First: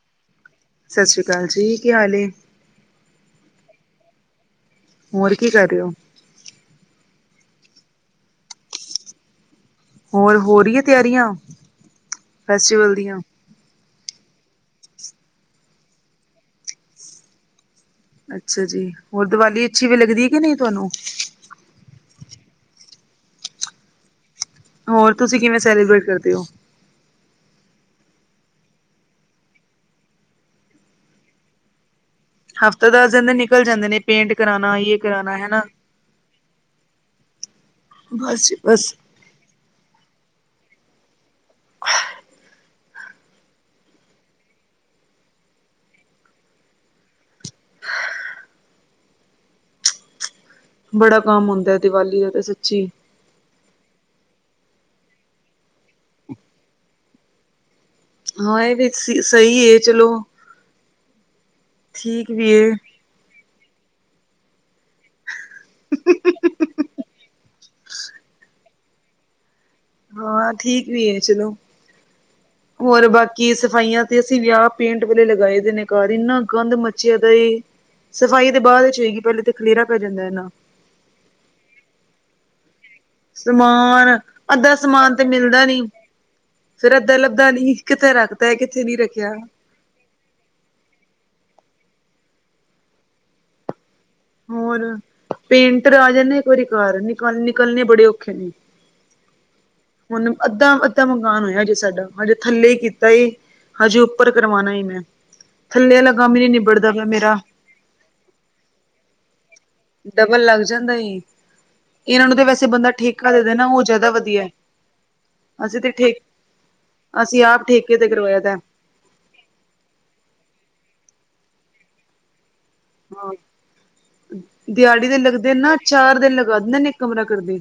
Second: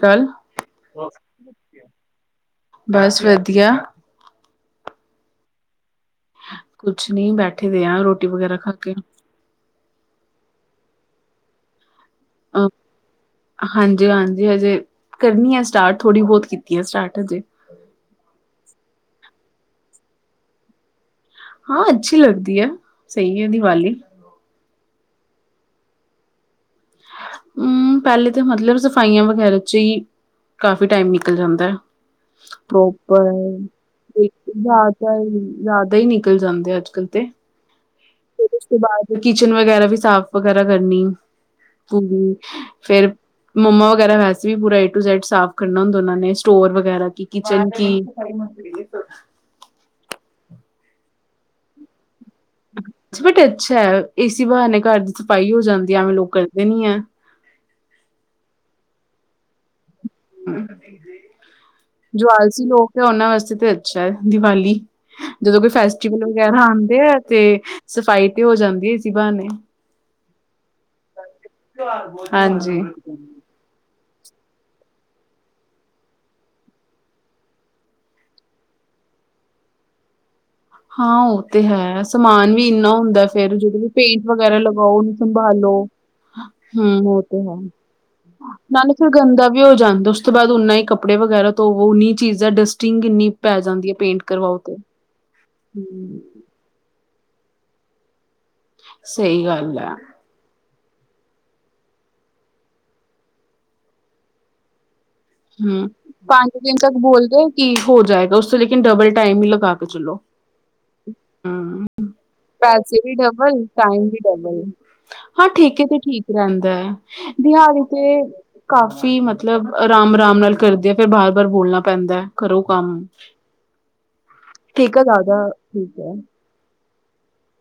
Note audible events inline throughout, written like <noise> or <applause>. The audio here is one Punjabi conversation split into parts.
ਕਲ। ਸਤਿ ਸ੍ਰੀ ਅਕਾਲ ਜੀ। ਕੀ ਹਾਲ ਏ? ਬਸ ਵਧੀਆ। ਹੋਰ ਕੀ ਕਰ ਰੇ ਓ? ਕੁਛ ਨੀ ਬੈਠੇ ਦੇ ਆ ਰੋਟੀ ਵਗੈਰਾ ਖਾ ਕੇ। ਹੋਰ ਹੋ ਰਿ ਏ ਤਿਆਰੀਆਂ ਅ ਫੈਸਟੀਵਲ ਦੀਆਂ? ਹਾਂਜੀ ਹਾਂਜੀ ਹਜੇ ਕਰਨੀ ਆ ਸਟਾਰਟ ਥੋੜੀ ਬਹੁਤ ਕੀਤੀ ਆ ਸਟਾਰਟ ਹਜੇ। ਅੱਛਾ ਜੀ। ਹੋਰ ਦੀਵਾਲੀ ਅੱਛੀ ਵੀ ਲੱਗਦੀ ਕਿ ਨਹੀਂ ਤੁਹਾਨੂੰ? ਹਾਂ ਅੱਛੀ ਲੱਗਦੀ ਐ ਸਹੀ ਏ ਦੀਵਾਲੀ। ਹੋਰ ਤੁਸੀਂ ਕਿਵੇਂ ਸੈਲੀਬ੍ਰੇਟ ਕਰਦੇ ਹੋ। ਹਮ ਪਹਿਲੇ ਤਾਂ ਮਤਲਬ ਸਫ਼ਾਈਆਂ ਵਗੈਰਾ ਚ ਹੀ ਕਾਫੀ ਟਾਈਮ ਨਿਕਲ ਜਾਂਦਾ। <inaudible> ਹਫ਼ਤਾ-ਦਸ ਦਿਨ ਪ੍ਰੋਪਰ ਦੇ ਨਿਕਲ ਜਾਂਦੇ ਨੇ ਪੇਂਟ ਕਰਾਣਾ ਯੇ ਜ਼ਿਆਦਾ ਕਰਾਣਾ ਹੈਨਾ। ਜ਼ਿਆਦਾ ਹੀ ਨਿਕਲ ਜਾਂਦੇ ਅੱਜ ਕੱਲ ਤੇ ਬਸ ਫਿਰ ਜੀ ਉਸ ਤੋਂ ਬਸ। ਬਾਅਦ ਕਿਚਨ ਵਗੈਰਾ ਵੀ ਸਾਫ਼ ਵਗੈਰਾ ਕਰਨੀ। ਹੂੰ। ਫੇਰ ਮੰਮਾ ਵਗੈਰਾ ਵੈਸੇ ਵੀ ਪੂਰਾ ਏ ਟੂ ਜੈਡ ਸਾਫ਼ ਕਰਨਾ ਹੁੰਦਾ ਏ ਸਟੋਰ ਵਗੈਰਾ ਕਿ ਕਿਚਨ ਕੀ ਬੜਾ ਕੰਮ ਹੁੰਦਾ ਦੀਵਾਲੀ ਦਾ ਤੇ ਸੱਚੀ। ਬਟ ਅੱਛਾ ਏਸੀ ਬਹਾਨੇ ਘਰ ਦੀ ਸਫ਼ਾਈ ਹੋ ਜਾਂਦੀ ਐ, ਐਵੇਂ ਲੋਕ ਕਰਦੇ ਨੀ ਐ। ਹਾਂ ਇਹ ਫ ਸਹੀ ਏ ਚਲੋ ਜੋ ਠੀਕ ਵੀ ਆਲਸੀ ਹੈ ਲੋਕ ਐ, ਉਹਨਾਂ ਵਾਸਤੇ ਤੇ ਅੱਛਾ ਐ ਦੀਵਾਲੀ। ਜਦੋਂ ਕੋਈ ਫੈਸਟੀਵਲ ਵਗੈਰਾ ਆਂਦੇ ਆ ਤੇ ਸਫ਼ਾਈ ਤੇ ਹੋ ਜਾਂਦੀ ਏ ਐਸੀ ਬਾਨੇ। ਹਾਂ ਠੀਕ ਵੀ ਐ ਚਲੋ, ਹਾਂਜੀ ਹੋਰ ਬਾਕੀ ਕਿ ਸਫਾਈਆਂ ਤੇ ਅਸੀਂ ਵਿਆਹ, ਪੇਂਟ ਵੇਲੇ ਲਗਾਏ ਦੇ ਨੇ ਘਰ ਇੰਨਾ ਗੰਦ ਮੱਚੀਆਂ ਦਾ ਏ। ਸਫ਼ਾਈ ਤੇ ਬਾਅਦ ਚ ਹੋਏਗੀ ਪਹਿਲੇ ਤੇ ਖਲੇਰਾ ਪੈ ਜਾਂਦਾ ਇਹਨਾ। ਹਾਂ ਓਹ ਤੇ ਹੈ ਸਮਾਨ ਵੀ ਇੰਨਾ ਹੁੰਦਾ ਫੇਰ ਜਦੋਂ ਵੀ ਸਮਾਨ ਪੇਂਟ ਵਗੈਰਾ ਅੱਧਾ ਲਗਾਓ ਓਹਨੂੰ ਸਮਾਨ ਤੇ ਮਿਲਦਾ ਸੰਭਾਲੋ। ਨੀ ਫੇਰ ਹਮ ਅੱਧਾ ਉਹ ਤੇ ਲੱਭਦਾ ਹੈ ਨੀ ਕਿੱਥੇ ਰੱਖਤਾ ਕਿੱਥੇ ਨਾਲੇ ਨੀ ਫਿਰ ਰੱਖਿਆ ਗੰਦਾ ਵੀ ਵੀ ਹੋ ਜਾਂਦਾ। ਉਸ ਤੋਂ ਬਾਅਦ ਓਨਾ ਹੀ ਕੱਪੜੇ ਵਗੈਰਾ ਤੋਂਵੋ ਓਨੀ ਚੀਜਾ ਡਸਟਿੰਗ ਇੰਨੀ ਪੈ ਜਾਂਦੀ ਏ ਪੇਂਟ ਕਰਵਾਓ ਤੋ। ਹੋਰ ਪੇਂਟਰ ਆ ਜਾਂਦੇ, ਇੱਕ ਵਾਰੀ ਘਰ ਨਿਕਲ ਨਿਕਲਨੇ ਬੜੇ ਔਖੇ ਨੇ। ਸਹੀ ਗੱਲ ਆ। ਹੁਨ ਅੱਧਾ-ਅੱਧਾ ਮਕਾਨ ਹੋਇਆ ਹਜੇ ਸਾਡਾ ਹਜੇ ਥੱਲੇ ਕੀਤਾ ਏ। ਹਜੇ ਉੱਪਰ ਕਰਵਾਨਾ ਏ ਮੈਂ, ਥੱਲੇ ਵਾਲਾ ਕੰਮ ਹੀ ਨਹੀਂ ਨਿਬੜਦਾ ਪਿਆ ਮੇਰਾ। ਕੀ ਹੋ ਜਾਏਗਾ, ਉਸ ਤੋਂ ਲੇਕਿਨ ਡਬਲ ਟਾਈਮ ਹੀ ਲਗਾ ਕੇ ਚਲੋ ਡਬਲ ਲੱਗ ਜਾਂਦਾ ਏ ਹਮ। ਇਹਨਾਂ ਨੂੰ ਤੇ ਵੈਸੇ ਬੰਦਾ ਪੈਸੇ ਵੀ ਠੇਕਾ ਦੇ ਦੇ ਡਬਲ, ਨਾ ਉਹ ਟਾਈਮ ਜ਼ਿਆਦਾ ਵੀ ਵਧੀਆ। ਡਬਲ। ਹਾਂ ਅਸੀਂ ਠੇਕੇ ਤੇ ਠੇ ਠੀਕ। ਰਹਿੰਦਾ ਏ, ਅਸੀਂ ਆਪ ਦਿਹਾੜੀ ਠੇਕੇ ਤੇ ਕਰਵਾਇਆ ਦਾ ਕਾਫ਼ੀ ਮਤਲਬ ਮਤਲਬ ਆਰਾਮ-ਆਰਾਮ ਨਾਲ ਕਰਦੇ ਆ ਫੇਰ ਬਾਰ-ਬਾਰ ਬੋਲਨਾ ਪੈਂਦਾ ਏ। ਕਰੋ ਕੰਮ। ਹਾਂ, ਠੀਕ ਆ ਦਿਹਾੜੀ ਦੇ ਜ਼ਿਆਦਾ ਲੱਗਦੇ ਨਾ ਠੀਕ ਹੈ ਚਾਰ ਦਿਨ ਲਗ ਵੱਧ ਇੱਕ ਕਮਰਾ ਕਰਦੇ,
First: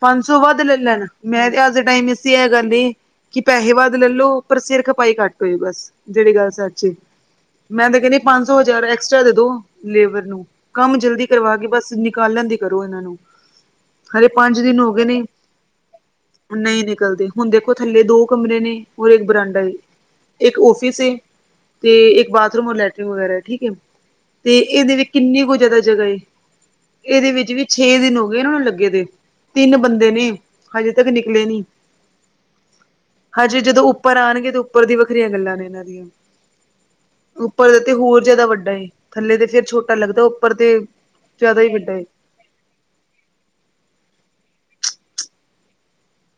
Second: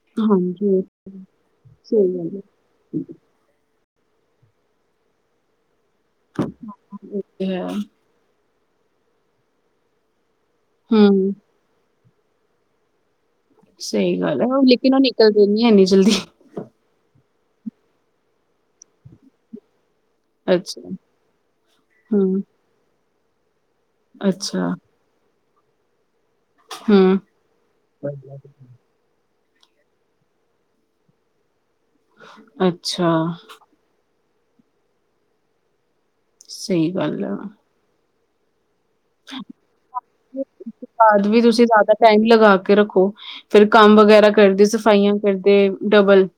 ਪੰਜ ਸੌ ਵੱਧ ਲੈ ਹਾਂਜੀ ਲੈਨ ਮੈਂ ਤੇ ਅੱਜ ਦੇ ਟਾਈਮ ਇਸ ਇਹ ਗੱਲ ਏ। ਕਿ ਪੈਸੇ ਵੱਦ ਲੈਲੋ ਪਰ ਸਿਰ ਖਪਾਈ ਘੱਟ ਹੋਏ ਬਸ ਜਿਹੜੀ ਗੱਲ ਸੱਚ, ਹੈ ਮੈਂ ਤੇ ਕਹਿੰਦੀ ਪੰਜ ਸੌ ਹਜ਼ਾਰ ਐਕਸਟਰਾ ਦੇ ਦੋ ਲੇਬਰ ਨੂੰ ਕੰਮ ਹਮ ਜਲਦੀ ਕਰਵਾ ਕੇ ਬਸ ਨਿਕਾਲਨ ਦੀ ਕਰੋ ਇਹਨਾਂ ਨੂੰ। ਸਹੀ ਹਲੇ ਗੱਲ ਐ ਪੰਜ ਹਾਂ ਦਿਨ ਹੋ ਲੇਕਿਨ ਓਹ ਗਏ ਨੇ ਨਿਕਲਦੇ ਨੀ ਇੰਨੀ ਜਲਦੀ। ਨਹੀਂ ਨਿਕਲਦੇ, ਹੁਨ ਦੇਖੋ ਥੱਲੇ ਦੋ ਕਮਰੇ ਨੇ ਹੋਰ ਇੱਕ ਬਰਾਂਡਾ ਏ। ਇੱਕ ਅੱਛਾ, ਓਫਿੱਸ ਏ ਤੇ ਇੱਕ ਹੂੰ, ਬਾਥਰੂਮ ਔਰ ਲੈਟਰਿਨ ਵਗੈਰਾ ਏ ਠੀਕ ਏ। ਤੇ ਅੱਛਾ, ਇਹਦੇ ਵਿੱਚ ਕਿੰਨੀ ਕੁ ਜਿਆਦਾ ਜਗ੍ਹਾ ਏ। ਹੂੰ, ਇਹਦੇ ਵਿੱਚ ਵੀ ਛੇ ਦਿਨ ਹੋ ਗਏ ਨੇ ਓਹਨਾ ਨੂੰ ਲੱਗੇ ਦੇ। ਤਿੰਨ ਬੰਦੇ ਨੇ ਹਜੇ ਤੱਕ ਨਿੱਕਲੇ ਨੀਂ। ਹ ਅੱਛਾ। ਜਦੋਂ ਉੱਪਰ ਆਣਗੇ ਤੇ ਉੱਪਰ ਦੀ ਵੱਖਰੀਆਂ ਗੱਲਾਂ ਨੇ ਇਹਨਾਂ ਦੀਆਂ। ਸਹੀ ਗੱਲ ਆ। ਉੱਪਰ ਤੇ ਹੋਰ ਜਿਆਦਾ ਵੱਡਾ ਏ ਥੱਲੇ ਤੇ ਫੇਰ ਛੋਟਾ ਲੱਗਦਾ ਏ ਉੱਪਰ ਤੇ ਜ਼ਿਆਦਾ ਈ ਵੱਡਾ ਏ। ਇਨ ਲਗਾ ਕ। ਤੇ ਰੱਖੋ ਫੇਰ, ਕੰਮ ਵਗੈਰਾ ਕਰਦੇ ਸਫਾਈਆਂ ਕਰਦੇ ਡਬੱਲ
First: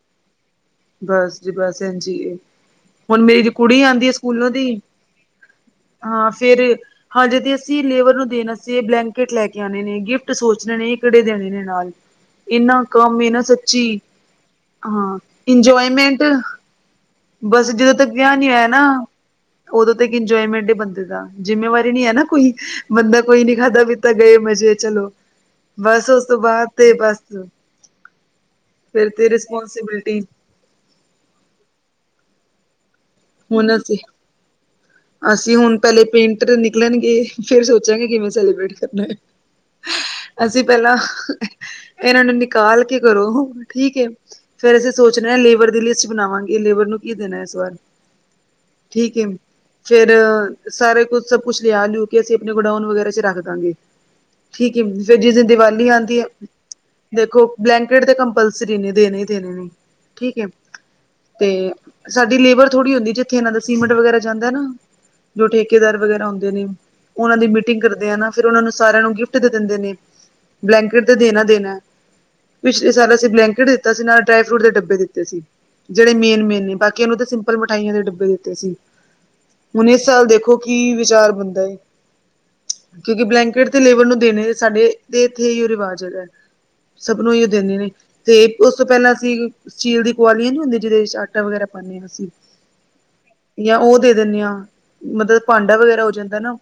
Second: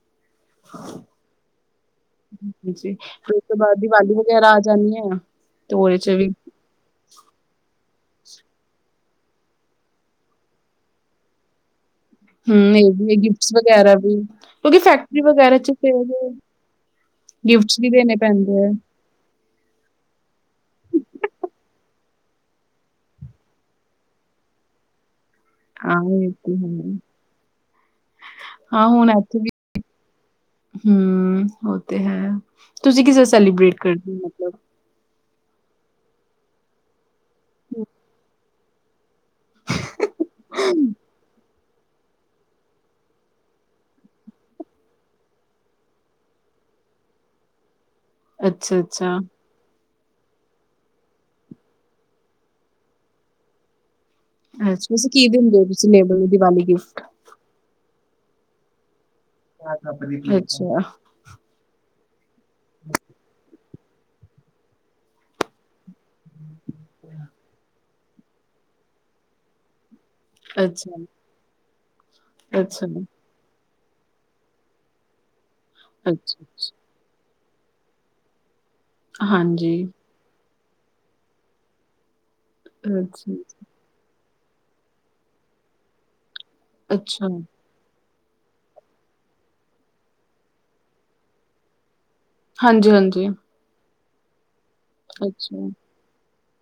ਬਸ ਜੀ, ਬਸ ਏਂਜੀ ਏ, ਹਾਂਜੀ, ਹੁਣ ਫਿਰ ਉਸ ਮੇਰੀ ਤੋਂ ਬਾਅਦ ਕੁੜੀ ਆਂਦੀ ਏ ਦੀਵਾਲੀ ਸਕੂਲੋਂ ਵਗੈਰਾ ਆ ਦੀ। ਜਾਣੀ ਐ। ਤੇ ਉਹਦੇ ਚ ਵੀ ਹਾਂ ਫੇਰ। ਹਜੇ ਤੇ ਅਸੀਂ ਲੇਬਰ ਨੂੰ ਦੇਣ ਅਸਤੇ ਬਲੈਂਕਟ ਲੈ ਕੇ ਆਣੇ ਨੇ ਗਿਫਟ ਸੋਚਨੇ ਨੇ ਕਿਹੜੇ ਦੇਨੇ ਨੇ ਨਾਲ। ਹੂੰ, ਇਹਨਾਂ ਇਹ ਵੀ ਕੰਮ ਏ ਨਾ ਗਿਫਟਸ ਸੱਚੀ ਵਗੈਰਾ ਵੀ ਕਿਉਂਕਿ ਹਾਂ। ਫੈਕਟਰੀ ਵਗੈਰਾ ਚ ਫਿਰ ਇੰਜੋਏਮੈਂਟ ਬਸ ਗਿਫਟਸ ਵੀ ਜਦੋਂ ਤੱਕ ਦੇਣੇ ਵਿਆਹ ਨੀ ਪੈਂਦੇ ਹੋਇਆ ਆ, ਨਾ। ਓਦੋਂ ਤੱਕ ਇੰਜੋਏਮੈਂਟ ਏ ਬੰਦੇ ਦਾ। ਜਿੰਮੇਵਾਰੀ ਨੀ ਐ ਨਾ, ਕੋਈ ਬੰਦਾ ਕੋਈ ਨੀ ਖਾਧਾ ਪੀਤਾ ਗਏ ਮਜ਼ੇ ਚਲੋ। ਹਾਂ ਬਸ ਉਸ ਇਹ ਤੋਂ ਬਾਅਦ ਤੇ ਹੈ। ਬਸ, ਫਿਰ ਤੇ ਰਿਸਪੋਂਸੀਬਿਲਟੀ। ਹਮ ਓਹ ਤੇ ਹੈ ਤੁਸੀਂ ਕਿਸ ਹੁਣ ਸੈਲੀਬ੍ਰੇਟ ਅਸੀਂ, ਕਰਦੇ ਹੋ ਮਤਲਬ? ਅਸੀਂ ਹੁਣ ਪਹਿਲੇ ਪੇਂਟਰ ਨਿਕਲਨਗੇ। ਫੇਰ ਸੋਚਾਂਗੇ ਕਿਵੇਂ ਸੈਲੀਬ੍ਰੇਟ ਕਰਨਾ ਏ, ਅਸੀਂ ਪਹਿਲਾਂ ਇਹਨਾਂ ਨੂੰ ਨਿਕਾਲ ਕੇ ਕਰੋ ਠੀਕ ਏ। ਫੇਰ ਅਸੀਂ ਸੋਚਨਾ ਏ ਲੇਬਰ ਦੀ ਲਿਸਟ ਬਨਾਵਾਂਗੇ ਲੇਬਰ ਨੂੰ ਕੀ ਦੇਨਾਂ ਇਸ ਵਾਰ ਅੱਛਾ-ਅੱਛਾ, ਠੀਕ ਏ। ਫੇਰ ਸਾਰੇ ਕੁਛ ਸਭ ਕੁਛ ਲਿਆ ਲਿਯ ਕੇ ਅਸੀਂ ਆਪਨੇ ਗੋਡਾਉਨ ਵਗੈਰਾ ਚ ਰੱਖ ਦਾਂਗੇ। ਅੱਛਾ ਠੀਕ ਏ ਤੁਸੀਂ ਫੇਰ ਕੀ ਜਿਸ ਦਿਨ ਦਿੰਦੇ ਹੋ ਦੀਵਾਲੀ ਤੁਸੀਂ ਲੇਬਰ ਆਂਦੀ ਹੈ ਨੂੰ ਦੀਵਾਲੀ ਗਿਫਟ? ਦੇਖੋ ਬਲੈਂਕੇਟ ਤੇ ਕੰਪੱਲਸਰੀ ਨੇ ਦੇਣੇ। ਤੇ ਮਮ ਠੀਕ ਹੈ ਅੱਛਾ, ਤੇ ਸਾਡੀ ਲੇਬਰ ਥੋੜੀ ਹੁੰਦੀ ਜਿੱਥੇ ਇਹਨਾਂ ਦਾ। ਸੀਮੰਟ ਵਗੈਰਾ ਜਾਂਦਾ ਐ ਨਾ ਜੋ ਠੇਕੇਦਾਰ ਵਗੈਰਾ ਹੁੰਦੇ ਨੇ। ਉਹਨਾਂ ਦੀ ਮੀਟਿੰਗ ਕਰਦੇ ਆਂ ਨਾ ਫੇਰ ਉਹਨਾਂ ਨੂੰ ਸਾਰਿਆਂ ਨੂੰ ਗਿੱਫਟ ਦੇ ਦਿੰਦੇ ਨੇ। ਅੱਛਾ, ਅੱਛਾ, ਬਲੈਂਕੇਟ ਤੇ ਦੇਨਾ ਦੇਨਾ ਐ, ਪਿਛਲੇ ਸਾਲ ਅਸੀਂ ਬਲੈਂਕੇਟ ਦਿ। ਤਾਂ ਅਸੀਂ ਨਾ ਡਰਾਈ ਫਰੂਟ ਦੇ ਡੱਬੇ ਦਿੱਤੇ ਸੀ ਜੇੜੇ ਮੇਨ-ਮੇਨ ਨੇ ਅੱਛਾ-ਅੱਛਾ ਬਾਕੀਆਂ ਨੂੰ ਤਾਂ ਸਿਮਪ। ਪਲ ਮਠਾਈਆਂ ਦੇ ਡੱਬੇ ਦਿੱਤੇ ਸੀ। ਹਾਂਜੀ। ਚੱਲ ਦੇਖੋ ਕੀ ਵਿਚਾਰ ਬੰਦਾ ਏ, ਕਿਉਂਕਿ ਅੱਛਾ, ਬਲੈਂਕਟ ਤੇ ਲੇਬਰ ਨੂੰ, ਦੇਣੇ ਸਾੱਡੇ ਦੇ ਇੱਥੇ, ਏਹੀਉ ਰਿਵਾਜ ਹੈਗਾ, ਸਭ ਅੱਛਾ ਨੂੰ ਹੀ ਉਹ ਦਿੰਦੇ ਨੇ। ਤੇ ਉਸ ਤੋਂ ਪਹਿਲਾਂ ਅਸੀਂ ਸਟੀਲ ਦੀ ਕਵਾਲੀਆਂ ਨੀ ਹੁੰਦੀਆਂ ਜਿਹਦੇ, ਵਿੱਚ ਆਟਾ ਵਗੈਰਾ ਪਾੱਦੇ ਆਂ ਅਸੀਂ। ਹਾਂਜੀ-ਹਾਂਜੀ। ਯਾਂ ਉਹ ਦੇ ਦਿੰਨੇ ਆਂ, ਮਤਲਬ ਅੱਛਾ। ਭਾਂਡਾ ਵਗੈਰਾ ਹੋ ਜਾਂਦਾ ਏ ਨਾ।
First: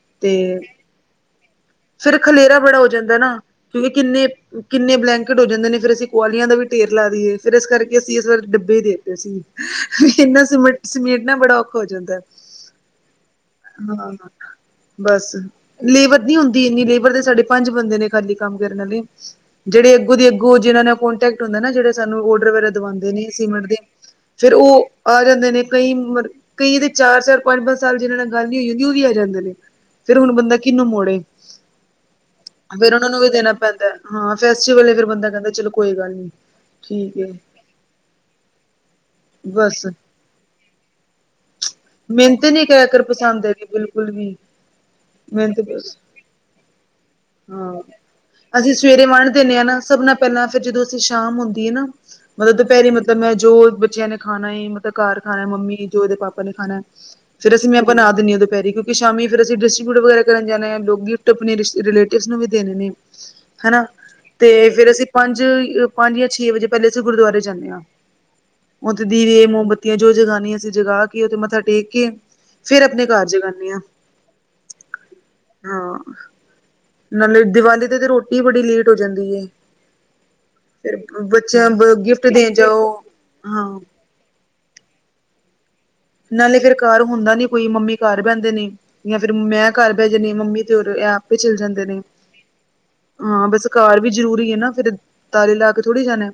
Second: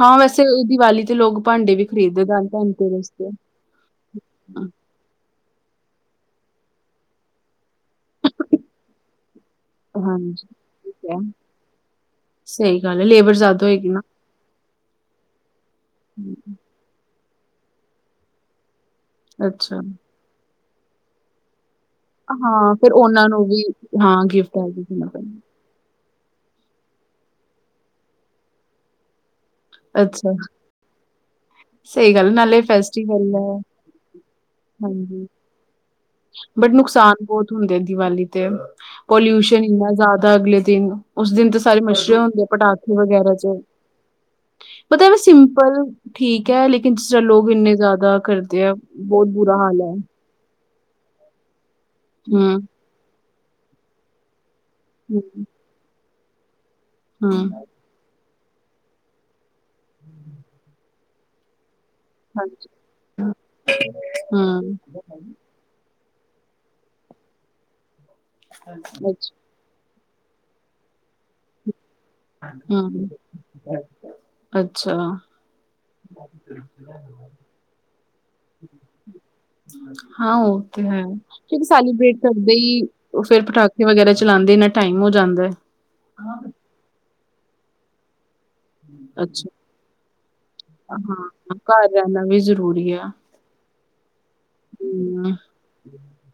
ਹਾਂ ਵੈਸੇ ਤੇ, ਦੀਵਾਲੀ ਤੇ ਲੋਕ ਭਾਂਡੇ ਵੀ ਫੇਰ ਖਰੀਦਦੇ ਦਾਨ ਖਲੇਰਾ ਬੜਾ ਹੋ ਧਨਤੇਰਸ ਜਾਂਦਾ ਏ ਤੇ। ਹਾਂ। ਨਾ, ਕਿਉਂਕਿ ਕਿੰਨੇ- ਕਿੰਨੇ ਬਲੈਂਕ। ਘੱਟ ਹੋ ਜਾਂਦੇ ਨੇ ਫੇਰ, ਅਸੀਂ ਕਵਾਲੀਆਂ ਦਾ ਵੀ ਢੇਰ ਲਾ ਦੀਏ, ਫੇਰ ਇਸ ਕਰਕੇ ਅਸੀਂ ਇਸ ਵਾਰ ਡੱਬੇ ਈ ਦੇਤੇ ਸੀ। ਹਹਇਹਨਾ, ਹਾਂਜੀ, ਸਮੇਟ ਠੀਕ ਹੈ ਸਮੇਟਨਾ ਬੜਾ ਔਖਾ ਹੋ ਜਾਂਦਾ ਹੈ ਸਹੀ ਗੱਲ ਹੈ ਲੇਬਰ ਜ਼ਿਆਦਾ ਹੋਏਗੀ ਨਾ। ਹਾਂ। ਬਸ, ਲੇਬਰ ਨੀ ਹਮ, ਹੁੰਦੀ ਇੰਨੀ ਲੇਬਰ ਤੇ ਸਾਡੇ ਪੰਜ ਬੰਦੇ ਨੇ ਖਾਲੀ ਕੰਮ ਕਰਨ ਆਲੇ। ਅੱਛਾ, ਜਿਹੜੇ ਅੱਗੋਂ ਦੀ ਅੱਗੋਂ ਜਿਨਾਂ ਨਾ ਕੋਨਟੈਕ ਹੁੰਦਾ ਐ ਨਾ ਜਿਹੜੇ ਸਾਨੂੰ ਔਡਰ ਵਗੈਰਾ ਹਾਂ ਫਿਰ ਦਵਾਂਦੇ ਉਹਨਾਂ ਨੇ ਨੂੰ ਵੀ ਸੀਮੰਟ ਦੇ, ਹਾਂ ਫੇਰ ਗਿਫਟ ਉਹ ਦੇਣਾ ਪੈਂਦਾ। ਤੇ ਨੇ ਕਈ ਵਾਰ ਕਈ ਤੇ ਚਾਰ-ਚਾਰ ਪੰਜ-ਪੰਜ ਸਾਲ ਜਿਹਨਾਂ ਨਾਲ ਗੱਲ ਨਈ ਹੋਈ ਹੁੰਦੀ ਉਹ ਵੀ ਆ ਜਾਂਦੇ ਨੇ। ਫੇਰ ਹੁਣ ਅੱਛਾ, ਬੰਦਾ ਕਿਹਨੂੰ ਮੋੜੇ। ਸਹੀ ਗੱਲ ਹੈ, ਨਾਲੇ ਫੇਰ ਉਹਨਾਂ ਨੂੰ ਫੈਸਟੀਵਲ ਵੀ ਹੈ ਦੇਣਾ ਪੈਂਦਾ ਐ, ਹਾਂ ਫੈੱਸਟੀਵਲ ਏ ਫੇਰ ਬੰਦਾ ਕਹਿੰਦਾ ਐ ਚੱਲੋ ਕੋਈ ਗੱਲ ਨੀ। ਬੱਟ ਠੀਕ ਨੁਕਸਾਨ ਏ ਬੋਤ ਹੁੰਦੇ ਏ ਦੀਵਾਲੀ ਤੇ। ਪੋਲਿਊਸ਼ਨ ਬਸ ਇੰਨਾ ਜ਼ਿਆਦਾ ਅਗਲੇ ਦਿਨ, ਉਸ ਦਿਨ ਤੇ ਸਾਰੇ ਮੱਛਰੇ ਹੁੰਦੇ ਏ ਪਟਾਖੇ ਵਗੈਰਾ ਚ। ਕੁਲਵੀ। ਪਤਾ ਏਵੇਂ ਸਿੰਪਲ ਠੀਕ ਐ, ਲੇਕਿਨ ਚਲੋ ਲੋਕ ਇੰਨੇ ਹਾਂ ਜ਼ਾਦਾ ਕਰਦੇ ਆ। ਅਸੀਂ ਸਵੇਰੇ ਬਹੁਤ ਵੰਡ ਬੁਰਾ ਦਿੰਦੇ ਆ ਨਾ, ਹਾਲ ਹੈ ਸਭਨਾ ਪਹਿਲਾਂ ਫੇਰ ਜਦੋਂ ਅਸੀਂ ਸ਼ਾਮ ਹੁੰਦੀਏ ਨਾ, ਮਤਲਬ ਹਮ ਦੁਪਹਿਰੀ ਮਤਲਬ ਮੈਂ ਜੋ ਬੱਚਿਆਂ ਨੇ ਖਾਣਾ ਏ ਤਾਂ ਘਰ ਖਾਣਾ ਏ ਮੰਮੀ, ਜੋ ਇਹਦੇ ਪਾਪਾ ਨੇ ਖਾਣਾ ਏ, ਹਮ ਫੇਰ ਅਸੀਂ ਮੈਂ ਬਣਾ ਦਿੰਦੇ ਹਾਂ ਦੁਪਹਿਰੇ, ਕਿਉਕਿ ਸ਼ਾਮੀਂ ਫਿਰ ਅਸੀਂ ਡਿਸਟਰੀਬਊਟ ਵਗੈਰਾ ਕਰਨ ਜਾਦੇ ਆ ਲੋਕ ਗਿਫਟ ਆਪਣੇ ਰਿਲੇ ਕਿਸਨੂੰ ਹਮ ਵੀ ਅੱਛਾ ਦੇਣੇ ਨੇ, ਹਨਾ ਤੇ ਫਿਰ ਅਸੀਂ ਪੰਜ, ਪੰਜ ਜਾਂ ਛੇ ਵਜੇ ਪਹਿਲੇ ਅਸੀਂ ਗੁਰਦੁਆਰੇ ਜਾਂਦੇ ਹਾਂ। ਉੱਥੇ ਦੀਵੇ ਮੋਮਬੱਤੀਆਂ ਜੋ ਜਗਾਣੀ ਅਸੀਂ ਜਗਾ ਕੇ, ਉਥੇ ਮੱਥਾ ਟੇਕ ਕੇ ਫਿਰ ਆਪਣੇ ਹਮ ਘਰ ਜਗਾਉਦੀਆ। ਅੱਛਾ। ਹਾਂ, ਨਾਲੇ ਦੀਵਾਲੀ ਤੇ-ਤੇ ਰੋਟੀ ਬੜੀ ਲੇਟ ਹੋ ਜਾਂਦੀ ਹੈ। ਹਾਂ ਉਹ ਤੇ ਫਿਰ ਹੈ। ਕਿਉਕਿ ਬੱਚਿਆਂ ਸੈਲੀਬ੍ਰੇਟ ਗਿਫਟ ਦੇਣ ਕਰਦੇ ਹੀ ਜਾਓ ਉਹ ਫੇਰ ਹਾਂ ਪਟਾੱਕੇੇ ਵਗੈਰਾ ਚਲਾਉਂਦੇ, ਇਹਨੇ ਟਾਈਮ ਹੋ ਜਾਂਦਾ ਏ। ਨਾਲੇ ਫੇਰ ਘਰ ਹੁੰਦਾ ਨਈਂ, ਕੋਈ ਮੰਮੀ ਘਰ ਬਹਿੰਦੇ ਨੇ। ਯਾਂ ਫੇਰ ਅੱਛਾ ਮੈਂ ਘਰ ਬੈ ਜਾਂਨੀ ਆਂ, ਮੰਮੀ ਤੇ ਹੋਰ ਇਹ ਆਪੇ ਈ ਹਾਂ ਚੱਲ ਜਾਂਦੇ ਘਰ ਨੇ। ਰਹਿਣਾ ਵੀ ਜ਼ਰੂਰੀ ਆ ਹਾਂ ਬਸ ਘਰ ਵੀ ਜ਼ਰੂਰੀ ਏ ਨਾ ਫੇਰ, ਹਮ ਤਾਲੇ ਲਾ ਕੇ ਥੋੜ੍ਹੀ ਜਾਣਾ।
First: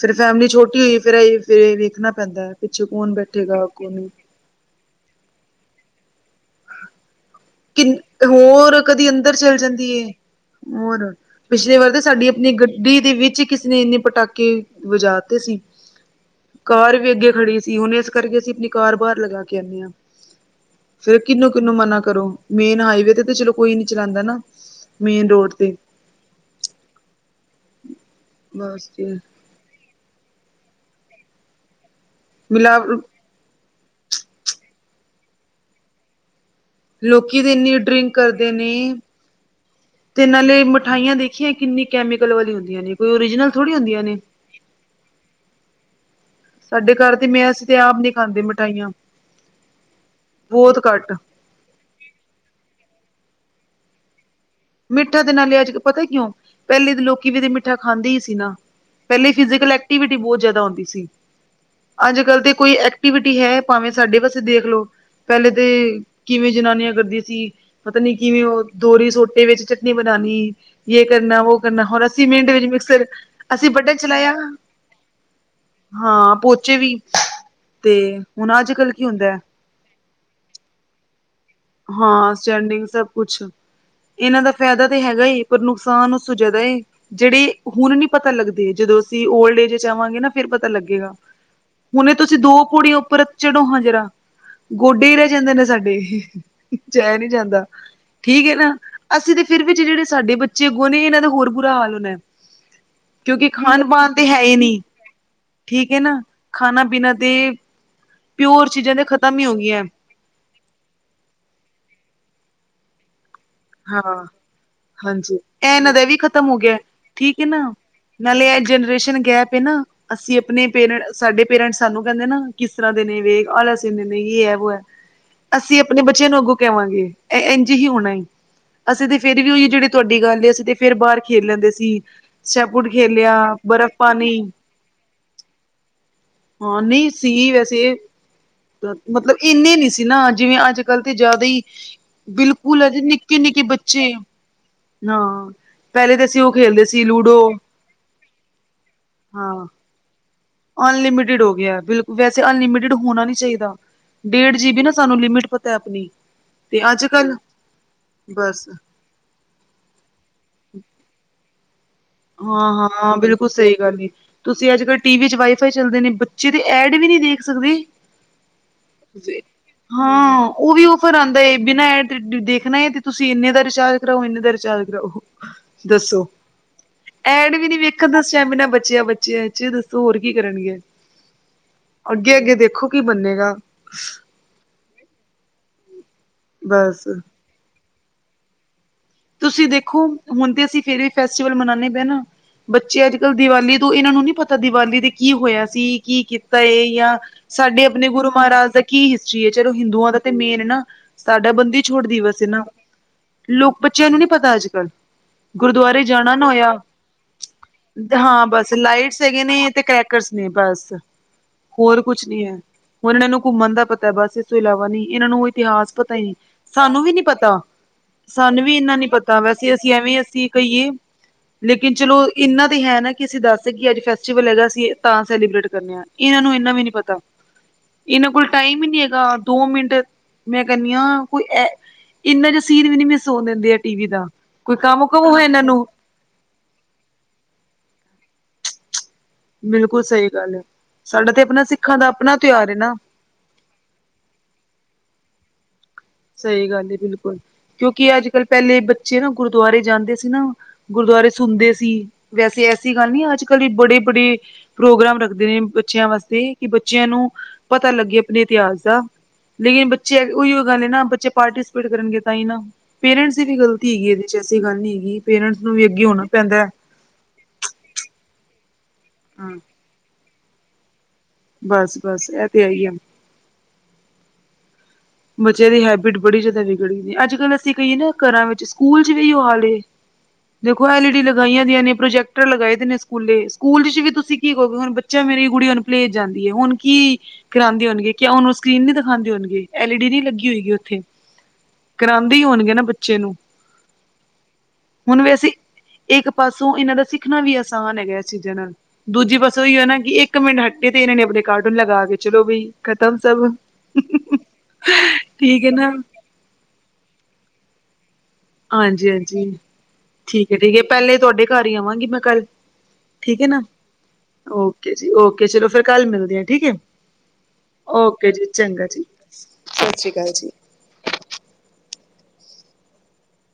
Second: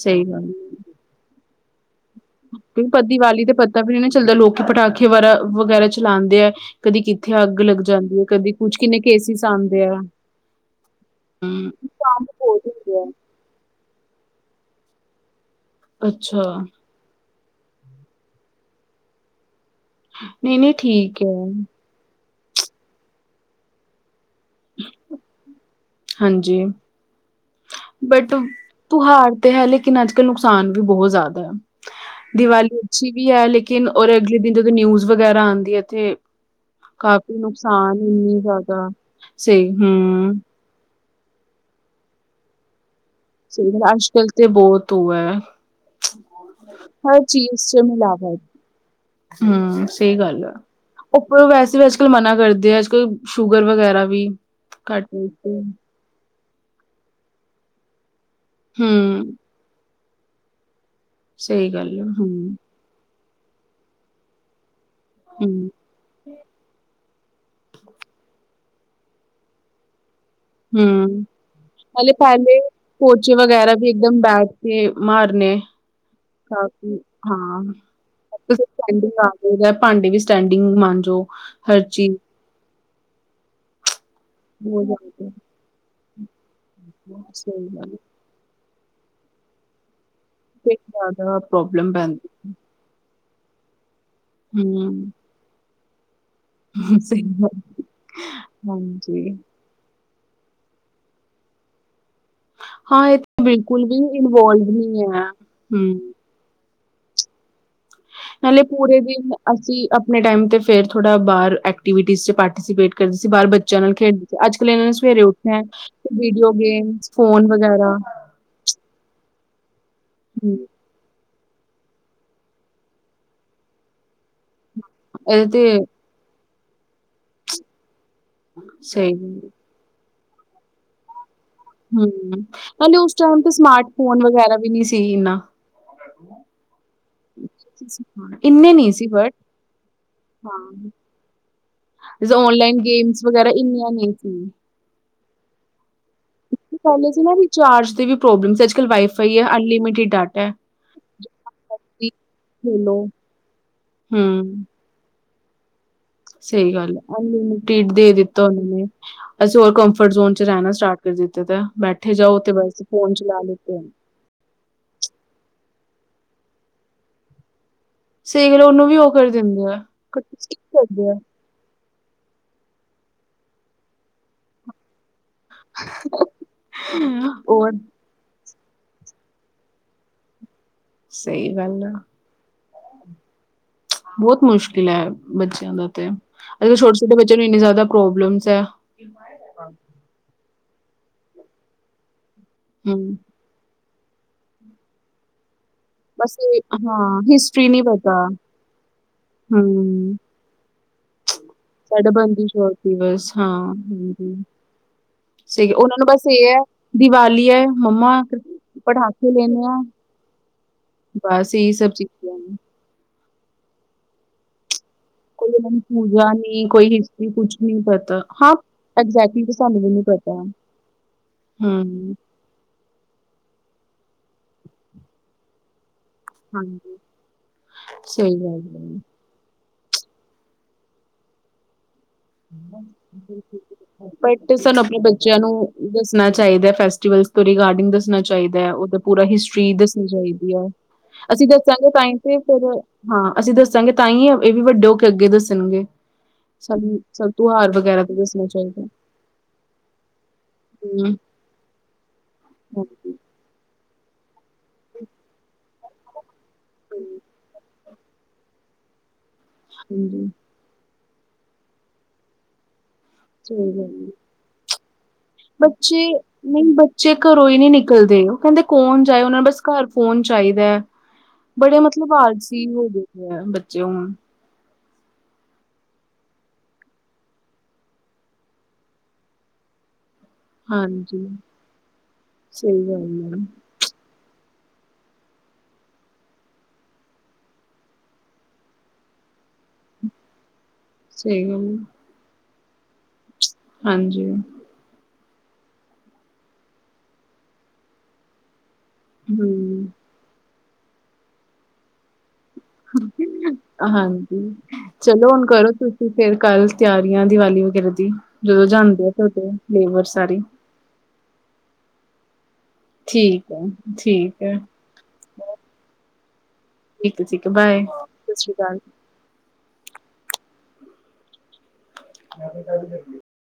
ਫੇਰ ਸਹੀ ਫੈਮਿਲੀ ਗੱਲ ਛੋਟੀ ਏ ਫੇਰ ਇਹ ਫੇਰ ਇਹ ਵੇਖਣਾ ਪੈਂਦਾ ਹੈ ਪਿੱਛੇ ਕਿਉਂਕਿ ਕੌਣ ਦੀਵਾਲੀ ਤੇ ਬੈਠੇਗਾ ਪਤਾ ਵੀ ਨਈ ਕੌਣ ਚੱਲਦਾ ਲੋਕੀ ਪਟਾਖੇ ਵਰਾ ਵਗੈਰਾ ਚਲਾਂਦੇ ਐ। ਕਦੀ ਕਿੱਥੇ ਅੱਗ ਲੱਗ ਕਿ ਜਾਂਦੀ ਏ ਕਦੀ ਕੁੱਛ ਹੋਰ ਕਿੰਨੇ ਕਦੀ ਅੰਦਰ ਕੇਸਿਸ ਚੱਲ ਆਂਦੇ ਜਾਂਦੀ ਆ। ਏ ਹੋਰ, ਹਮ ਪਿਛਲੇ ਵਾਰ ਤਾਂ ਸ਼ਾਮ ਸਾਡੀ ਨੂੰ ਆਪਣੀ ਗ ਬਹੁਤ ਡੀ ਹੁੰਦੇ ਦੇ ਆ ਵਿੱਚ ਹੀ ਕਿਸੇ ਨੇ ਇੰਨੇ ਪਟਾਕੇ ਵਜਾਤੇ ਸੀ। ਅੱਛਾ। ਕਾਰ ਵੀ ਅੱਗੇ ਖੜੀ ਸੀ ਹੁਣ ਏਸ ਕਰਕੇ ਅਸੀਂ ਅਪਨੀ ਕਾਰ ਬਾਹਰ ਲਗਾ ਕੇ ਆਂਨੇ ਆਂ। ਨਹੀਂ ਨਹੀਂ ਫੇਰ ਠੀਕ ਹੈ ਕਿਨੂੰ-ਕਿਨੂੰ ਮਨਾ ਕਰੋ। ਮੇਨ ਹਾਈਵੇ ਤੇ-ਤੇ ਚਲੋ ਕੋਈ ਨੀ ਚਲਾਂਦਾ ਨਾ, ਮੇਨ ਰੋਡ ਤੇ। ਹਾਂਜੀ ਬਟ ਬਸ ਤਿਉਹਾਰ ਤੇ ਹੈ, ਲੇਕਿਨ ਅੱਜ-ਕੱਲ੍ਹ ਨੁਕਸਾਨ ਵੀ ਬਹੁਤ ਜ਼ਿਆਦਾ ਹੈ। ਦੀਵਾਲੀ ਮਿਲਾ ਅੱਛੀ ਵੀ ਹੈ, ਲੇਕਿਨ ਔਰ ਅਗਲੇ ਦਿਨ ਜਦੋਂ ਨਿਊਜ਼ ਵਗੈਰਾ ਆਉਦੀ ਹੈ ਇੱਥੇ ਲੋਕੀ ਤਾਂ, ਇੰਨੀ ਡਰਿੰਕ ਇੰਨੀ ਕਰਦੇ ਨੇ। ਜ਼ਿਆਦਾ ਸਹੀ, ਹਮ। ਤੇ ਨਾਲੇ ਮਿਠਾਈਆਂ ਦੇਖੀਆਂ, ਕਿੰਨੀ ਕੈਮੀਕਲ ਵਾਲੀਆਂ ਹੁੰਦੀਆਂ ਨੇ। ਕੋਈ ਓਰੀਜਨਲ ਥੋੜ੍ਹੀ ਹੀ ਹੁੰਦੀਆਂ ਨੇ ਅੱਜਕਲ ਤੇ ਬਹੁਤ ਉਹ ਹੈ ਸਾਡੇ ਘਰ ਹਰ ਤੇ ਮੈਂ ਚੀਜ਼ ਅਸੀਂ ਤੇ ਚ ਆਪ ਨੀ ਮਿਲਾਵਟ ਖਾਂਦੇ ਮਿਠਾਈਆਂ ਹਮ ਸਹੀ ਗੱਲ ਆ ਬਹੁਤ ਘੱਟ ਪਰ ਉਹ ਵੈਸੇ ਵੀ ਅੱਜ- ਕੱਲ੍ਹ ਮਨਾ ਕਰਦੇ ਆ। ਅੱਜ- ਕੱਲ ਸ਼ੂਗਰ ਵਗੈਰਾ ਵੀ ਘੱਟ ਮਿੱਠਾ ਦੇ ਨਾਲੇ ਅੱਜ ਕਲ ਪਤਾ ਕਿਉਂ ਪਹਿਲੇ ਲੋਕੀ ਵੀ ਤਾਂ ਮਿੱਠਾ ਖਾਂਦੇ ਹੀ ਸੀ। ਪਹਿਲੇ ਹੂੰ, ਫਿਜੀਕਲ ਐਕਟੀਵਿਟੀ ਬਹੁਤ ਜ਼ਿਆਦਾ ਹੁੰਦੀ ਸੀ, ਸਹੀ ਗੱਲ ਆ ਅੱਜ ਹੂੰ, ਕੱਲ ਤੇ ਕੋਈ ਐਕਟੀਵਿਟੀ ਹੈ, ਭਾਵੇਂ ਸਾਡੇ ਵਾਸਤੇ ਦੇਖਲੋ, ਪਹਿਲੇ ਤੇ ਹੂੰ, ਕਿਵੇਂ ਜਨਾਨੀਆਂ ਕਰਦੀਆਂ ਸੀ ਪਤਾ ਨੀ ਕਿਵੇਂ ਉਹ ਦੋਹਰੀ ਸੋਟੇ ਵਿੱਚ ਚਟਨੀ ਬਣਾਣੀ ਹਮ ਹਲੇ ਪਹਿਲੇ ਵਿੱਚ ਮਿਕਸਰ ਕੋਚੇ ਅਸੀਂ ਵਗੈਰਾ ਵੀ ਬਟਨ ਇੱਕਦਮ ਚਲਾਇਆ ਬੈਠ ਕੇ ਮਾਰਨੇ ਹਾਂ ਸਾਫ ਪੋਚੇ ਵੀ ਤੇ ਹੁਣ ਅੱਜ ਕੱਲ <unintelligible> ਕੀ ਵੀ ਹੁੰਦਾ ਹੈ, ਹਾਂ ਭਾਂਡੇ ਵੀ ਸਟੈਂਡਿੰਗ ਮੰਜੋ। ਹਾਂ ਸਟੈਂਡਿੰਗ ਸਭ ਕੁਛ ਇਹਨਾਂ ਦਾ ਫਾਇਦਾ ਬਹੁਤ ਤੇ ਹੈਗਾ ਹੀ ਏ ਜ਼ਿਆਦਾ ਪਰ ਨੁਕਸਾਨ ਉਸ ਜ਼ਿਆਦਾ ਏ, ਜਿਹੜੇ ਸਹੀ ਹੁਣ ਗੱਲ ਨੀ ਪਤਾ ਲੱਗਦੇ, ਜਦੋਂ ਅਸੀਂ ਓਲਡ ਏਜ 'ਚ ਆਵਾਂਗੇ ਨਾ ਫਿਰ ਪਤਾ ਲੱਗੇਗਾ। ਜ਼ਿਆਦਾ ਪ੍ਰੋਬਲਮ ਹੁਣੇ ਪੈਂਦੀ ਤੁਸੀਂ ਦੋ ਪੌੜੀ ਉੱਪਰ ਚੜੋ ਹਾਂ ਜਰਾ ਗੋਡੇ ਹੂੰ, ਹੀ ਰਹਿ ਜਾਂਦੇ ਨੇ ਸਾਡੇ ਜਾਇਆ ਸਹੀ ਨਹੀਂ ਗੱਲ ਜਾਂਦਾ, ਠੀਕ ਹੈ ਨਾ, ਅਸੀਂ ਹਾਂਜੀ, ਤੇ ਫਿਰ ਵਿੱਚ ਜਿਹੜੇ ਸਾਡੇ ਬੱਚੇ ਅੱਗੋ, ਇਹਨਾਂ ਦਾ ਹੋਰ ਬੁਰਾ ਹਾਲ ਹੋਣਾ। ਹਾਂ ਇਹ ਤਾਂ ਕਿਉਂਕਿ ਖਾਣ ਬਿਲਕੁਲ ਵੀ ਪਾਨ ਤਾਂ ਹੈ ਇਨਵੋਲਵ ਨਹੀਂ, ਹੈ ਠੀਕ ਹੈ ਹੂੰ। ਨਾ। ਖਾਣਾ-ਪੀਣਾ ਤੇ ਪਹਿਲੇ ਪਿਓਰ ਚੀਜ਼ਾਂ ਪੂਰੇ ਤੇ ਦਿਨ ਖ਼ਤਮ ਹੀ ਹੋ ਅਸੀਂ ਗਈਆਂ ਆਪਣੇ ਟਾਈਮ 'ਤੇ ਫਿਰ ਥੋੜ੍ਹਾ ਬਾਹਰ ਐਕਟੀਵਿਟੀਜ਼ 'ਚ ਪਾਰਟੀਸੀਪੇਟ ਕਰਦੀ ਸੀ ਬਾਹਰ ਬੱਚ ਚੈਨਲ ਹਾਂ ਖੇਡਦੇ ਅੱਜ ਕਲ ਇਹਨਾਂ ਨੇ ਸਵੇਰੇ ਹਾਂਜੀ ਉੱਠਿਆ ਇਹ ਇਹਨਾਂ ਦਾ ਵੀ ਖ਼ਤਮ ਵੀਡੀਓ ਹੋ ਗਿਆ ਗੇਮ ਠੀਕ ਫੋਨ ਹੈ ਨਾ ਵਗੈਰਾ ਨਾਲੇ ਇਹ ਜਨਰੇਸ਼ਨ ਗੈਪ ਹੈ ਨਾ ਅਸੀਂ ਹੂੰ, ਆਪਣੇ ਪੇਰੈਂਟ ਸਾਡੇ ਪੇਰੈਂਟਸ ਸਾਨੂੰ ਕਹਿੰਦੇ ਨਾ ਕਿਸ ਤਰ੍ਹਾਂ ਦੇ ਨੇ ਵੇ ਆਲੱਸੀ ਨੇ ਯੇ ਹੈ ਇਹ ਤੇ ਅਸੀਂ ਆਪਣੇ ਬੱਚਿਆਂ ਨੂੰ ਅੱਗੋਂ ਕੇਵਾਂਗੇ ਇੰਝ ਹੀ ਹੋਣਾ ਅਸੀਂ ਸਹੀ ਤੇ ਫੇਰ ਗੱਲ ਹੈ। ਉਹੀ ਜਿਹੜੇ ਤੁਹਾਡੀ ਗੱਲ ਅਸੀਂ ਫਿਰ ਬਾਹਰ ਖੇਲ ਲੈਂਦੇ ਸੀ। ਹਮ ਸ਼ਾਹਪੁਟ ਕੇ ਉਸ ਖੇਲਿਆ ਟਾਈਮ ਤੇ ਸਮਾਰਟ ਬਰਫ਼ ਫੋਨ ਪਾਣੀ ਵਗੈਰਾ ਵੀ ਨਹੀਂੀ ਸੀ ਇਨਾ ਹਾਂ ਨਹੀਂ ਸੀ ਵੈਸੇ ਇੰਨੇ ਨਹੀਂ ਸੀ ਬਟ ਮਤਲਬ ਇੰਨੇ ਨੀ ਸੀ ਨਾ ਜਿਵੇਂ ਅੱਜ ਹਾਂ, ਕੱਲ੍ਹ ਤੇ ਜ਼ਿਆਦਾ ਹੀ ਔਨਲਾਈਨ ਬਿਲਕੁਲ ਅਜੇ ਗੇਮਸ ਨਿੱਕੇ ਵਗੈਰਾ ਨਿੱਕੇ ਇੰਨੀਆਂ ਨਹੀਂ ਬੱਚੇ ਸੀ। ਹਾਂ ਪਹਿਲੇ ਤਾਂ ਅਸੀਂ ਉਹ ਖੇਲਦੇ ਸੀ ਪਹਿਲੇ ਨਾ ਲੂਡੋ ਰਿਚਾਰਜ ਦੇ ਵੀ ਪ੍ਰੋਬਲਮ ਅੱਜ ਕੱਲ੍ਹ ਵਾਈਫਾਈ ਹੈ ਹਾਂ ਅਨਲਿਮਿਟਿਡ ਡਾਟਾ ਹੈ ਅਨਲਿਮਿਟਿਡ ਹੋ ਗਿਆ ਬਿਲਕੁਲ ਵੈਸੇ ਅਨਲਿਮਿਟਿਡ ਖੇਲੋ ਹੋਣਾ ਨ ਚਾਹੀਦਾ ਡੇਢ ਹੂੰ। ਜੀ ਵੀ ਨਾ ਸਾਨੂੰ ਲਿਮਿਟ ਪਤਾ ਹੈ ਆਪਣੀ ਸਹੀ ਤੇ ਗੱਲ ਹੈ। ਅੱਜ ਕੱਲ ਅਨਲਿਮਿਡ ਦੇ ਦਿੱਤਾ ਉਹਨਾਂ ਬਸ ਨੇ। ਅਸੀਂ ਹੋਰ ਕੰਫਰਟ ਜ਼ੋਨ 'ਚ ਰਹਿਣਾ ਸਟਾਰਟ ਕਰ ਦਿੱਤਾ ਦਾ ਬੈਕ ਹਾਂ -ਹਾਂ ਬਿਲਕੁਲ ਸਹੀ ਗੱਲ ਇ। ਤੁਸੀਂ ਅੱਜ ਕੱਲ ਟੀਵੀ ਚ ਵਾਈਫਾਈ ਚੱਲਦੇ ਨੇ ਬੱਚੇ ਦੇ ਐਡ ਵੀ ਨਹੀਂ ਦੇਖ ਸਕਦੇ ਸਹੀ ਗੱਲ ਉਹਨੂੰ ਵੀ ਉਹ ਕਰ ਦਿੰਦੇ ਆ, ਹਾਂ ਉਹ ਸਕਿਪ ਵੀ ਕਰਦੇ ਔਫਰ ਆ। ਆਉਂਦਾ ਏ ਬਿਨਾਂ ਤੇ ਦੇਖਣਾ ਹੈ ਤੇ ਤੁਸੀਂ ਇੰਨੇ ਦਾ ਰਿਚਾਰਜ ਕਰਾਓ, ਇੰਨੇ ਦਾ ਰਿਚਾਰਜ ਕਰਾਓ, ਦੱਸੋ। ਐਡ ਵੀ ਹੋਰ ਨੀ ਵੇਖਣ ਦਾ ਸਟੈਮੀਨਾ ਬਚਿਆ ਬੱਚਿਆਂ ਚ ਦੱਸੋ ਹੋਰ ਕੀ ਕਰਨਗੇ ਸਹੀ ਗੱਲ ਆ। ਅੱਗੇ -ਅੱਗੇ ਦੇਖੋ, ਕੀ ਬਣੇਗਾ। ਬਹੁਤ ਮੁਸ਼ਕਿਲ ਹੈ ਬੱਚਿਆਂ ਦਾ ਤੇ ਅੱਜ ਕਲ ਛੋਟੇ ਬਸ ਛੋਟੇ ਬੱਚਿਆਂ ਨੂੰ ਇੰਨੀ ਜ਼ਿਆਦਾ ਪ੍ਰੋਬਲਮਸ ਹੈ। ਤੁਸੀਂ ਦੇਖੋ, ਹੁਣ ਤੇ ਅਸੀਂ ਫੇਰ ਵੀ ਫੈਸਟੀਵਲ ਮਨਾਉਦੇ ਪਏ ਨਾ, ਬੱਚੇ ਅੱਜ ਹੂੰ। -ਕੱਲ ਦੀਵਾਲੀ ਤੋਂ ਇਹਨਾਂ ਨੂੰ ਨਹੀਂੀ ਪਤਾ ਦੀਵਾਲੀ ਦੇ ਕੀ ਹੋਇਆ ਸੀ ਕੀ ਬਸ ਇਹ ਕੀਤਾ ਏ ਜਾਂ ਹਾਂ, ਹਿਸਟਰੀ ਨੀ ਸਾਡੇ ਆਪਣੇ ਪਤਾ, ਗੁਰੂ ਮਹਾਰਾਜ ਦਾ ਕੀ ਹਿਸਟਰੀ ਹੈ ਚਲੋ ਹਿੰਦੂਆਂ ਹੂੰ। ਦਾ ਤੇ ਮੇਨ ਨਾ ਸਾਡਾ ਬੰਦੀ ਸਾਡਾ ਛੋੜਦੀ ਵਸੇ ਬੰਦੀ ਨਾ ਛੋੜ ਦਿਵਸ ਹਾਂ, ਲੋਕ ਬੱਚਿਆਂ ਨੂੰ ਨੀ ਹਾਂਜੀ। ਪਤਾ ਅੱਜ ਕੱਲ ਸਹੀ ਉਹਨਾਂ ਗੁਰਦੁਆਰੇ ਨੂੰ ਬਸ ਜਾਣਾ ਨਾ ਇਹ ਐ ਹੋਇਆ ਦੀਵਾਲੀ ਐ ਮੰਮਾ ਹਾਂ ਬਸ ਲਾਈਟਸ ਪਟਾਕੇ ਹੈਗੇ ਨੇ ਤੇ ਕਰੈਕਟ ੱਕਸਨੀ ਬਸ ਬਸ ਇਹੀ ਸਭ ਹੋਰ ਕੁਛ ਚੀਜ਼ਾਂ ਨੀ ਹੈ ਹੁਣ ਇਹਨਾਂ ਇਹ ਨੂੰ ਘੁੰਮਣ ਦਾ ਪਤਾ ਬਸ ਇਸ ਤੋਂ ਇਲਾਵਾ ਨੀ ਇਹਨਾਂ ਨੂੰ ਇਤਿਹਾਸ ਪਤਾ ਹੀ ਨਹੀਂ ਸਾਨੂੰ ਵੀ ਨੀ ਪਤਾ ਪਤਾ ਸਾਨੂੰ ਵੀ ਇਨਾ ਨੀ ਪਤਾ ਵੈਸੇ ਸਾਨੂੰ ਵੀ ਅਸੀਂ ਨਹੀਂ ਐਵੇਂ ਅਸੀਂ ਕਹੀਏ ਲੇਕਿਨ ਹੂੰ, ਚਲੋ ਇਨਾਂ ਤਾਂ ਹੈ ਨਾ ਕਿ ਅਸੀਂ ਦੱਸ ਸਕ ਕਿ ਅੱਜ ਫੈਸਟੀਵਲ ਹੈਗਾ ਅਸੀਂ ਤਾਂ ਸੈਲੀਬ੍ਰੇਟ ਕਰਦੇ ਹਾਂ ਇਹਨਾਂ ਨੂੰ ਇਨਾ ਵੀ ਨੀ ਹਾਂਜੀ, ਪਤਾ ਇਹਨਾਂ ਸਹੀ ਕੋਲ ਗੱਲ ਟਾਈਮ ਹੀ ਨੀ ਹੈ। ਹੈਗਾ ਦੋ ਮਿੰਟ ਮੈਂ ਕਹਨੀ ਹਾਂ ਕੋਈ ਇੰਨਾ ਜਿਹਾ ਸੀਨ ਵੀ ਨੀ ਮਿਸ ਸੋਣ ਦਿੰਦੇ ਆ ਟੀ ਵੀ ਦਾ ਬਟ ਕੋਈ ਸਾਨੂੰ ਆਪਣੇ ਕੰਮ ਕੁਮ ਬੱਚਿਆਂ ਹੋਆ ਇਹਨਾਂ ਨੂੰ ਦੱਸਣਾ ਚਾਹੀਦਾ ਫੈਸਟੀਵਲ ਤੋਂ ਰਿਗਾਰਡਿੰਗ ਦੱਸਣਾ ਚਾਹੀਦਾ ਹੈ ਉਹਦਾ ਪੂਰਾ ਹਿਸਟਰੀ ਫੀ ਬਿਲਕੁਲ ਦੱਸਣੀ ਸਹੀ ਚਾਹੀਦੀ ਗੱਲ ਹੈ ਸਾਡਾ ਤੇ ਅਸੀਂ ਆਪਣਾ ਦੱਸਾਂਗੇ ਸਿੱਖਾਂ ਦਾ ਟਾਈਮ ਆਪਣਾ ਤੇ ਫਿਰ ਤਿਉਹਾਰ ਹੈ ਨਾ ਹਾਂ ਅਸੀਂ ਦੱਸਾਂਗੇ ਤਾਂ ਹੀ ਇਹ ਵੀ ਵੱਡੇ ਹੋ ਕੇ ਅੱਗੇ ਦੱਸਣਗੇ ਸਹੀ ਗੱਲ ਸਾਨੂੰ ਸਭ ਬਿਲਕੁਲ ਤਿਉਹਾਰ ਵਗੈਰਾ ਤੇ ਕਿਉਂਕਿ ਅੱਜ ਕੱਲ ਦੱਸਣਾ ਪਹਿਲੇ ਚਾਹੀਦਾ। ਬੱਚੇ ਨਾ ਗੁਰਦੁਆਰੇ ਜਾਂਦੇ ਸੀ ਨਾ ਹੂੰ, ਗੁਰਦੁਆਰੇ ਸੁਣਦੇ ਸੀ ਵੈਸੇ ਐਸੀ ਗੱਲ ਹਾਂਜੀ, ਨਹੀਂੀ ਅੱਜ ਕੱਲ ਬੜੇ ਬੜੇ ਪ੍ਰੋਗਰਾਮ ਰੱਖਦੇ ਨੇ ਬੱਚਿਆਂ ਵਾਸਤੇ ਕਿ ਹਮ, ਬੱਚਿਆਂ ਨੂੰ ਪਤਾ ਲੱਗੇ ਆਪਣੇ ਇਤਿਹਾਸ ਦਾ ਲੇਕਿਨ ਬੱਚੇ ਹਾਂਜੀ, ਉਹੀ ਹੋ ਗੱਲ ਨੇ ਨਾ ਬੱਚੇ ਪਾਰਟੀਸਪੇਟ ਕਰਨਗੇ ਤਾਂ ਹੀ ਨਾ ਪੇਰੈਂਟਸ ਦੀ ਵੀ ਸਹੀ ਗੱਲ ਗ਼ਲਤੀ ਹੈ। ਹੈਗੀ ਇਹਦੇ ਚ ਐਸੀ ਗੱਲ ਨੀ ਹੈਗੀ ਪੇਰੈਂਟਸ ਨੂੰ ਵੀ ਅੱਗੇ ਬੱਚੇ ਹੋਉਣਾ ਨਹੀਂ ਪੈਂਦਾ ਹੈ ਬੱਚੇ ਘਰੋਂ ਹੀ ਨਹੀਂ ਨਿਕਲਦੇ ਉਹ ਕਹਿੰਦੇ ਕੌਣ ਜਾਏ ਉਹਨਾਂ ਨੂੰ ਬਸ ਘਰ ਫੋਣ ਚਾਹੀਦਾ ਬੜੇ ਬਸ ਮਤਲਬ ਬਸ ਆਾਰ ਇਹ ਤੇ ਸੀ ਹੈ ਹੀ ਹੋ ਆ। ਗਏ ਬੱਚੇ ਹੁਨ ਬੱਚਿਆਂ ਦੀ ਹੈਬਿਟ ਬੜੀ ਜ਼ਿਆਦਾ ਵਿਗੜ ਗਈ ਅੱਜ ਕੱਲ੍ਹ ਅਸੀਂ ਕਹੀਏ ਨਾ ਘਰਾਂ ਵਿੱਚ ਸਕੂਲ ਚ ਵੀ ਉਹ ਹਾਲੇ ਦੇਖੋ ਐਲ ਈ ਡੀ ਹਾਂਜੀ ਲਗਾਈਆਂ ਦੀਆਂ ਨੇ ਪ੍ਰੋਜੈਕਟਰ ਸਹੀ ਲਗਾਏ ਦੇ ਨੇ ਗੱਲ ਸਕੂਲੇ ਹੈ। ਸਕੂਲ ਚ ਵੀ ਤੁਸੀਂ ਕੀ ਕਹੋਗੇ ਹੁਣ ਬੱਚਾ ਮੇਰੀ ਗ ਕੁੜੀ ਅਣੁਪਲੇਜ ਜਾਂਦੀ ਹੈ ਹੁਣ ਕੀ ਕਰਾਉਂਦੇ ਹੋਣਗੇ ਕ ਉਹਨੂੰ ਸਕਰੀਨ ਨੀ ਦਿਖਾਉਂਦੇ ਹੋਣਗੇ ਐਲ ਈ ਡੀ ਨੀ ਲੱਗੀ ਹੋਏਗੀ ਉੱਥੇ ਸਹੀ ਗਲ ਅ ਕਰਾਂਦੇ ਹੀ ਹੋਣਗੇ ਨਾ ਬੱਚੇ ਨੂੰ ਹਾਂਜੀ ਹੁਣ ਵੈਸੇ ਇੱਕ ਪਾਸੋਂ ਇਹਨਾਂ ਦਾ ਸਿੱਖਣਾ ਵੀ ਆਸਾਨ ਹੈਗਾ ਚੀਜ਼ਾਂ ਨਾਲ ਦੂਜੀ ਪਾਸੇ ਹੀ ਹੈ ਹੂੰ ਨਾ ਕਿ ਇੱਕ ਮਿੰਟ ਹੱਟੇ ਤੇ ਇਹਨਾਂ ਨੇ ਆਪਣੇ ਕਾਰਟੂਨ ਲਗਾ ਕੇ ਚਲੋ ਬਈ ਖਤਮ ਸਭ ਹਾਂਜੀ ਚਲੋ ਹੁਣ ਠੀਕ ਕਰੋ ਹੈ ਨਾ ਤੁਸੀਂ ਫਿਰ ਕੱਲ ਤਿਆਰੀਆਂ ਦੀਵਾਲੀ ਵਗੈਰਾ ਦੀ ਜਦੋਂ ਜਾਂਦੇ ਆ ਹਾਂਜੀ ਫ ਉਦੋਂ ਹਾਂਜੀ ਲੇਬਰ ਸਾਰੀ ਠੀਕ ਹੈ ਠੀਕ ਹੈ ਪਹਿਲੇ ਤੁਹਾਡੇ ਘਰ ਹੀ ਆਵਾਂਗੀ ਮੈਂ ਕੱਲ ਠੀਕ ਹੈ ਨਾ ਜੀ ਓਕੇ ਚਲੋ ਫਿਰ ਕੱਲ ਮਿਲਦੇ ਆ ਠੀਕ ਹੈ ਠੀਕ ਹੈ ਠੀਕ ਹੈ ਬਾਏ ਓਕੇ ਸਤਿ ਜੀ ਸ੍ਰੀ ਅਕਾਲ ਚੰਗਾ ਜੀ ਸਤਿ ਸ੍ਰੀ ਅਕਾਲ ਜੀ ਮ ਕਾ ਚ